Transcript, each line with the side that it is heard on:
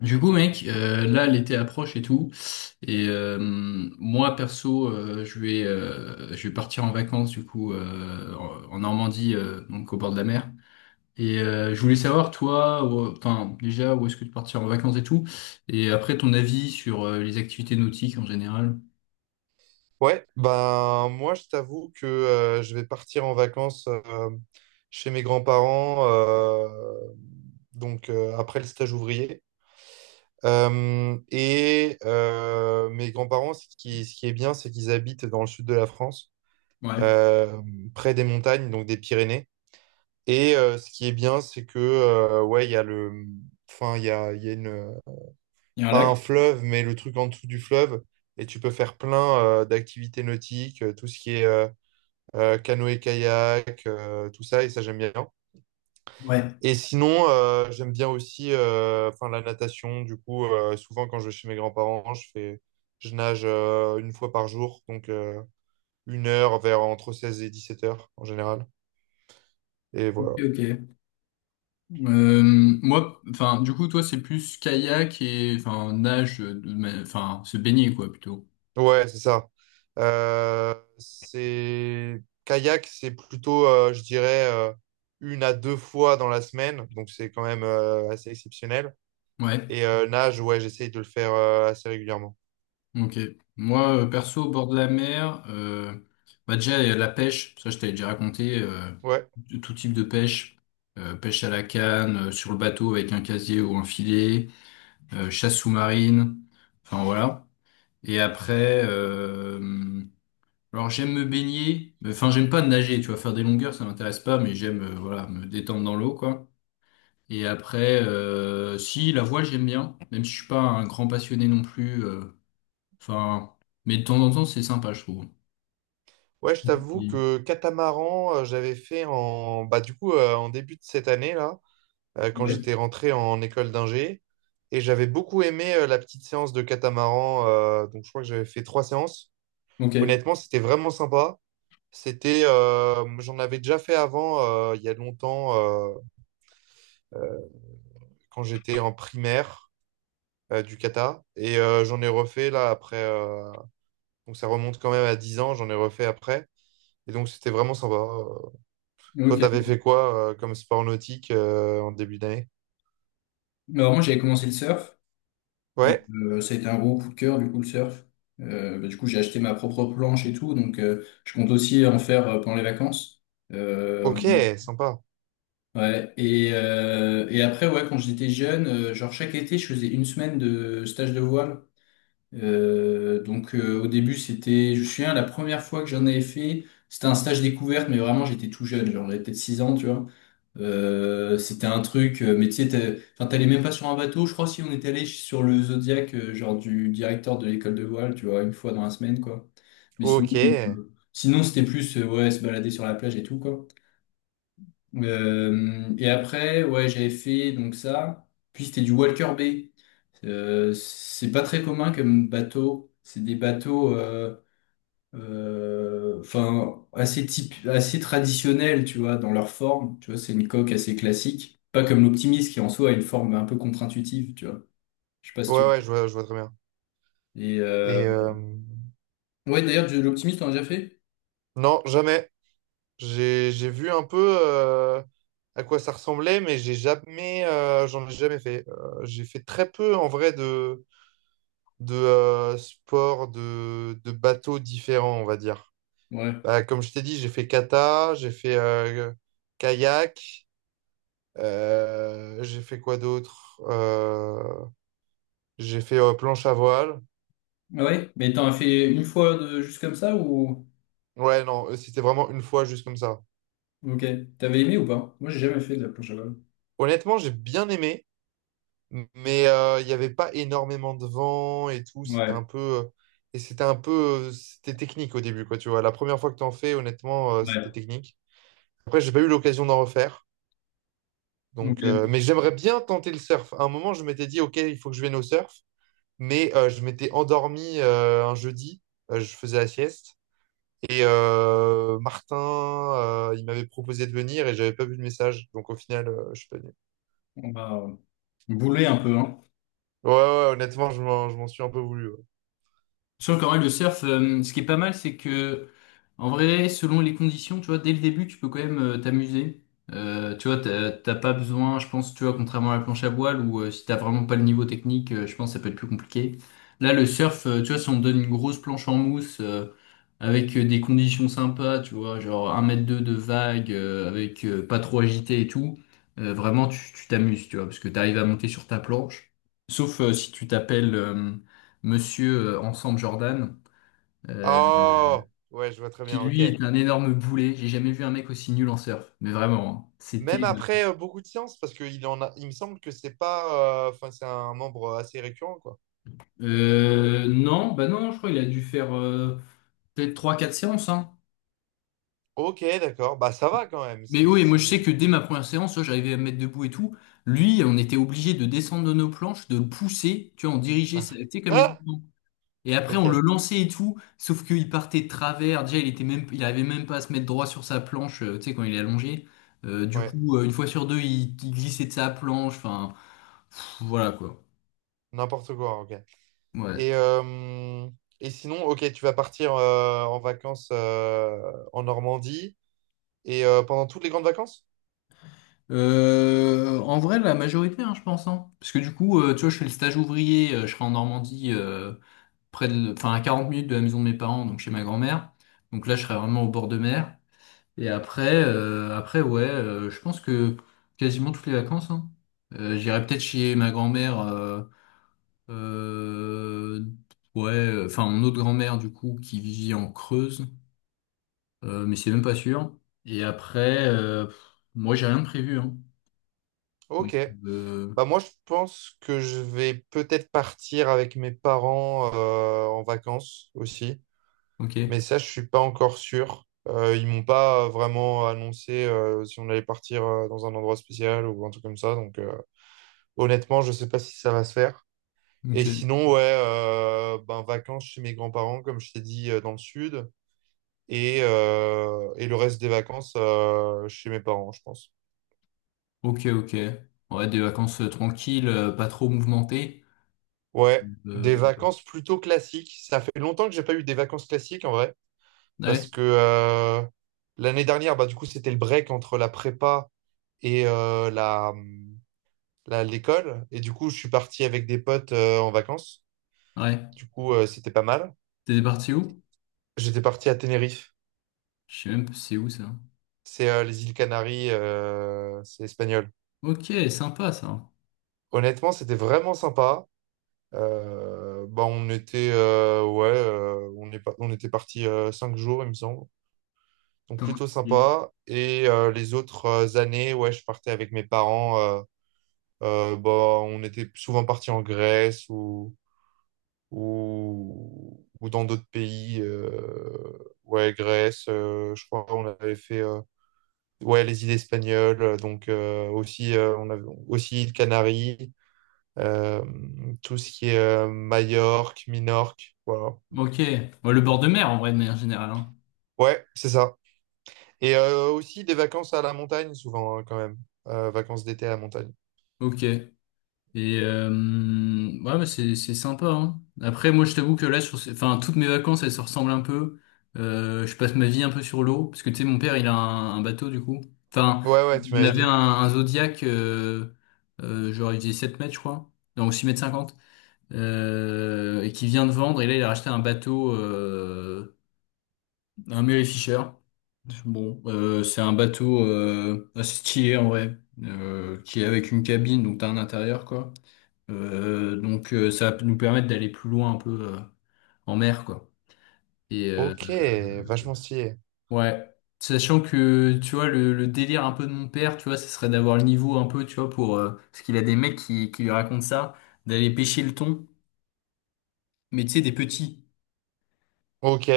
left: Du coup, mec, là, l'été approche et tout. Et euh, Moi, perso, je vais partir en vacances, du coup, en Normandie, donc au bord de la mer. Je voulais savoir, toi, enfin, déjà, où est-ce que tu partirais en vacances et tout. Et après, ton avis sur les activités nautiques en général.
right: Ouais, ben moi je t'avoue que je vais partir en vacances chez mes grands-parents donc après le stage ouvrier. Et mes grands-parents, ce qui est bien, c'est qu'ils habitent dans le sud de la France,
left: Ouais,
right: euh, près des montagnes, donc des Pyrénées. Et ce qui est bien, c'est que ouais, il y a enfin il y a une,
left: il y a un
right: pas
left: lac.
right: un fleuve, mais le truc en dessous du fleuve, et tu peux faire plein d'activités nautiques, tout ce qui est canoë-kayak, tout ça, et ça, j'aime bien.
left: Ouais.
right: Et sinon, j'aime bien aussi enfin, la natation. Du coup, souvent, quand je vais chez mes grands-parents, je nage une fois par jour, donc 1 heure vers entre 16 et 17 heures en général. Et
left: Ok,
right: voilà.
left: ok. Euh, Moi, enfin, du coup, toi, c'est plus kayak et enfin nage, enfin se baigner quoi plutôt.
right: Ouais, c'est ça. C'est kayak, c'est plutôt, je dirais, une à deux fois dans la semaine, donc c'est quand même assez exceptionnel.
left: Ouais.
right: Et nage, ouais, j'essaye de le faire assez régulièrement.
left: Ok. Moi, perso, au bord de la mer, bah déjà la pêche, ça je t'avais déjà raconté,
right: Ouais.
left: de tout type de pêche, pêche à la canne, sur le bateau avec un casier ou un filet, chasse sous-marine, enfin voilà. Et après, alors j'aime me baigner, enfin j'aime pas nager, tu vois, faire des longueurs, ça m'intéresse pas, mais j'aime voilà me détendre dans l'eau quoi. Et après, si la voile j'aime bien, même si je suis pas un grand passionné non plus. Enfin, mais de temps en temps, c'est sympa, je trouve. Je
right: Ouais, je
left: pense
right: t'avoue
left: qu'il-
right: que catamaran, j'avais fait en bah du coup en début de cette année là, quand
left: Ouais.
right: j'étais rentré en école d'ingé, et j'avais beaucoup aimé la petite séance de catamaran. Donc je crois que j'avais fait trois séances.
left: Ok,
right: Honnêtement, c'était vraiment sympa. C'était, j'en avais déjà fait avant il y a longtemps euh, euh, quand j'étais en primaire du kata, et j'en ai refait là après. Donc ça remonte quand même à 10 ans, j'en ai refait après, et donc c'était vraiment sympa. Toi, t'avais
left: ok.
right: fait quoi comme sport nautique en début d'année?
left: Alors moi j'avais commencé le surf et
right: Ouais,
left: ça a été un gros coup de cœur du coup le surf. Bah, du coup j'ai acheté ma propre planche et tout, donc je compte aussi en faire pendant les vacances. Euh, en-
right: ok, sympa.
left: ouais. Et après ouais quand j'étais jeune, genre chaque été je faisais une semaine de stage de voile. Donc au début c'était, je me souviens, la première fois que j'en avais fait, c'était un stage découverte, mais vraiment j'étais tout jeune, genre j'avais peut-être 6 ans, tu vois. C'était un truc, mais tu sais, enfin, t'allais même pas sur un bateau, je crois si on était allé sur le Zodiac, genre du directeur de l'école de voile, tu vois, une fois dans la semaine, quoi. Mais sinon,
right: Ok. Ouais,
left: sinon c'était plus, ouais, se balader sur la plage et tout, quoi. Et après, ouais, j'avais fait donc ça, puis c'était du Walker Bay. C'est pas très commun comme bateau. C'est des bateaux, enfin, assez type, assez traditionnels, tu vois, dans leur forme. Tu vois, c'est une coque assez classique. Pas comme l'optimiste qui en soi a une forme un peu contre-intuitive, tu vois. Je sais pas si tu. Vois.
right: ouais, je vois très bien.
left: Et euh,
right: Et
left: ouais, d'ailleurs, de l'Optimist, t'en as déjà fait?
right: non, jamais. J'ai vu un peu à quoi ça ressemblait, mais j'ai jamais, j'en ai jamais fait. J'ai fait très peu en vrai de sports de bateaux différents, on va dire.
left: Ouais.
right: Bah, comme je t'ai dit, j'ai fait kata, j'ai fait kayak, j'ai fait quoi d'autre? J'ai fait planche à voile.
left: Ah ouais, mais t'en as fait une fois de... juste comme ça ou.
right: Ouais, non, c'était vraiment une fois juste comme ça.
left: Ok. T'avais aimé ou pas? Moi, j'ai jamais fait de la planche à voile.
right: Honnêtement, j'ai bien aimé, mais il n'y avait pas énormément de vent et tout. C'était un
left: Ouais,
right: peu. Et c'était un peu. C'était technique au début, quoi, tu vois. La première fois que t'en fais, honnêtement, c'était
left: ouais.
right: technique. Après, j'ai pas eu l'occasion d'en refaire. Donc,
left: Ok.
right: mais j'aimerais bien tenter le surf. À un moment, je m'étais dit, OK, il faut que je vienne au surf. Mais je m'étais endormi un jeudi. Je faisais la sieste. Et Martin, il m'avait proposé de venir et j'avais pas vu le message. Donc au final, je suis pas venu.
left: On va bouler un peu, hein.
right: Ouais, ouais, ouais, honnêtement, je m'en suis un peu voulu. Ouais.
left: Sur quand même le surf, ce qui est pas mal, c'est que en vrai, selon les conditions, tu vois, dès le début, tu peux quand même t'amuser. Tu vois, t'as pas besoin, je pense, tu vois, contrairement à la planche à voile, où si t'as vraiment pas le niveau technique, je pense que ça peut être plus compliqué. Là, le surf, tu vois, si on te donne une grosse planche en mousse, avec des conditions sympas, tu vois, genre un mètre 2 de vague, avec pas trop agité et tout, vraiment, tu t'amuses, tu vois, parce que t'arrives à monter sur ta planche. Sauf si tu t'appelles Monsieur Ensemble Jordan, euh,
right: Oh! Ouais, je vois très
left: qui
right: bien, ok.
left: lui est un énorme boulet. J'ai jamais vu un mec aussi nul en surf. Mais vraiment, hein. C'était.
right: Même après beaucoup de séances, parce qu'il en a, il me semble que c'est pas, enfin, c'est un membre assez récurrent, quoi.
left: Non, bah non, je crois qu'il a dû faire peut-être trois quatre séances. Hein.
right: Ok, d'accord. Bah, ça va quand même.
left: Mais oui, moi je sais
right: C'est...
left: que dès ma première séance, ouais, j'arrivais à me mettre debout et tout. Lui, on était obligé de descendre de nos planches, de le pousser, tu vois, on dirigeait, tu sais, comme les.
right: Ah!
left: Et après,
right: Ok,
left: on le lançait et tout, sauf qu'il partait de travers. Déjà, il était même, il arrivait même pas à se mettre droit sur sa planche, tu sais, quand il est allongé. Du
right: ouais.
left: coup, une fois sur deux, il glissait de sa planche. Enfin, pff, voilà quoi.
right: N'importe quoi, ok.
left: Ouais.
right: Et, euh, et sinon, ok, tu vas partir en vacances en Normandie. Et pendant toutes les grandes vacances?
left: En vrai, la majorité, hein, je pense. Hein. Parce que du coup, tu vois, je fais le stage ouvrier, je serai en Normandie, près de, enfin, à 40 minutes de la maison de mes parents, donc chez ma grand-mère. Donc là, je serai vraiment au bord de mer. Et après, après ouais, je pense que quasiment toutes les vacances, hein. J'irai peut-être chez ma grand-mère, euh, ouais, enfin mon autre grand-mère du coup qui vit en Creuse, mais c'est même pas sûr. Et après, pff, moi j'ai rien de prévu, hein. Donc,
right: Ok.
left: euh,
right: Bah moi, je pense que je vais peut-être partir avec mes parents en vacances aussi. Mais
left: ok,
right: ça, je suis pas encore sûr. Ils m'ont pas vraiment annoncé si on allait partir dans un endroit spécial ou un truc comme ça. Donc honnêtement, je sais pas si ça va se faire. Et
left: ok,
right: sinon, ouais, ben, vacances chez mes grands-parents, comme je t'ai dit, dans le sud. Et le reste des vacances chez mes parents, je pense.
left: ok, ok. Ouais, des vacances tranquilles, pas trop mouvementées.
right: Ouais, des
left: Euh,
right: vacances plutôt classiques. Ça fait longtemps que j'ai pas eu des vacances classiques en vrai, parce
left: ouais,
right: que l'année dernière, bah, du coup, c'était le break entre la prépa et l'école. Et du coup, je suis parti avec des potes en vacances.
left: ouais.
right: Du coup, c'était pas mal.
left: T'es parti où?
right: J'étais parti à Tenerife.
left: Je sais même pas c'est où ça.
right: C'est les îles Canaries, c'est espagnol.
left: Ok, sympa ça.
right: Honnêtement, c'était vraiment sympa. Bah, on était, ouais, on était parti 5 jours, il me semble. Donc plutôt
left: C'est?
right: sympa. Et les autres années, ouais, je partais avec mes parents. Bah, on était souvent partis en Grèce ou dans d'autres pays. Ouais, Grèce, je crois on avait fait ouais, les îles espagnoles. Donc aussi, on avait aussi îles Canaries, euh, tout ce qui est Majorque, Minorque. Voilà.
left: Ok. Bon, le bord de mer, en vrai, de manière générale. Hein.
right: Ouais, c'est ça. Et aussi des vacances à la montagne souvent hein, quand même. Vacances d'été à la montagne.
left: Ok. Et euh, ouais, mais c'est sympa. Hein. Après, moi, je t'avoue que là, enfin, toutes mes vacances, elles se ressemblent un peu. Je passe ma vie un peu sur l'eau, parce que tu sais, mon père, il a un bateau du coup. Enfin,
right: Ouais, ouais, tu
left: on
right: m'avais
left: avait
right: dit.
left: un Zodiac, genre il faisait 7 mètres, je crois, donc 6 mètres 50, et qui vient de vendre. Et là, il a racheté un bateau. Un Mary Fisher. Bon, c'est un bateau assez stylé en vrai, qui est avec une cabine, donc t'as un intérieur quoi. Donc ça va nous permettre d'aller plus loin un peu en mer quoi. Et euh,
right: Ok, vachement stylé.
left: ouais, sachant que tu vois le délire un peu de mon père, tu vois, ce serait d'avoir le niveau un peu, tu vois, pour parce qu'il a des mecs qui lui racontent ça, d'aller pêcher le thon, mais tu sais des petits.
right: Ok,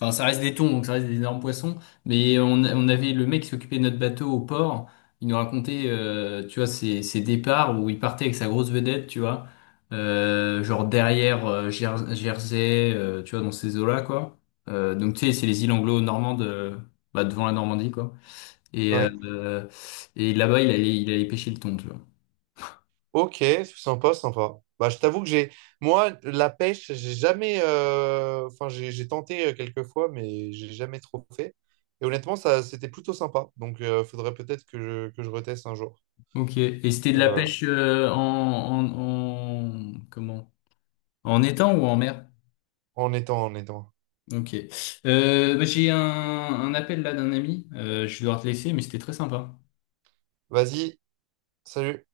left: Enfin, ça reste des thons, donc ça reste des énormes poissons. Mais on avait le mec qui s'occupait de notre bateau au port. Il nous racontait, tu vois, ses départs où il partait avec sa grosse vedette, tu vois. Genre derrière Jersey, tu vois, dans ces eaux-là, quoi. Donc, tu sais, c'est les îles anglo-normandes, bah, devant la Normandie, quoi. Et,
right: ouais.
left: euh, et là-bas, il allait pêcher le thon, tu vois.
right: Ok, sympa, sympa. Bah, je t'avoue que j'ai... Moi, la pêche, j'ai jamais... Enfin, j'ai tenté quelques fois, mais j'ai jamais trop fait. Et honnêtement, ça, c'était plutôt sympa. Donc, faudrait peut-être que je reteste un jour.
left: Ok. Et c'était de
right: Et
left: la
right: voilà.
left: pêche en... Comment? En étang ou en mer?
right: En étant, en étant.
left: Ok. Bah, j'ai un appel là d'un ami. Je vais devoir te laisser, mais c'était très sympa.
right: Vas-y, salut.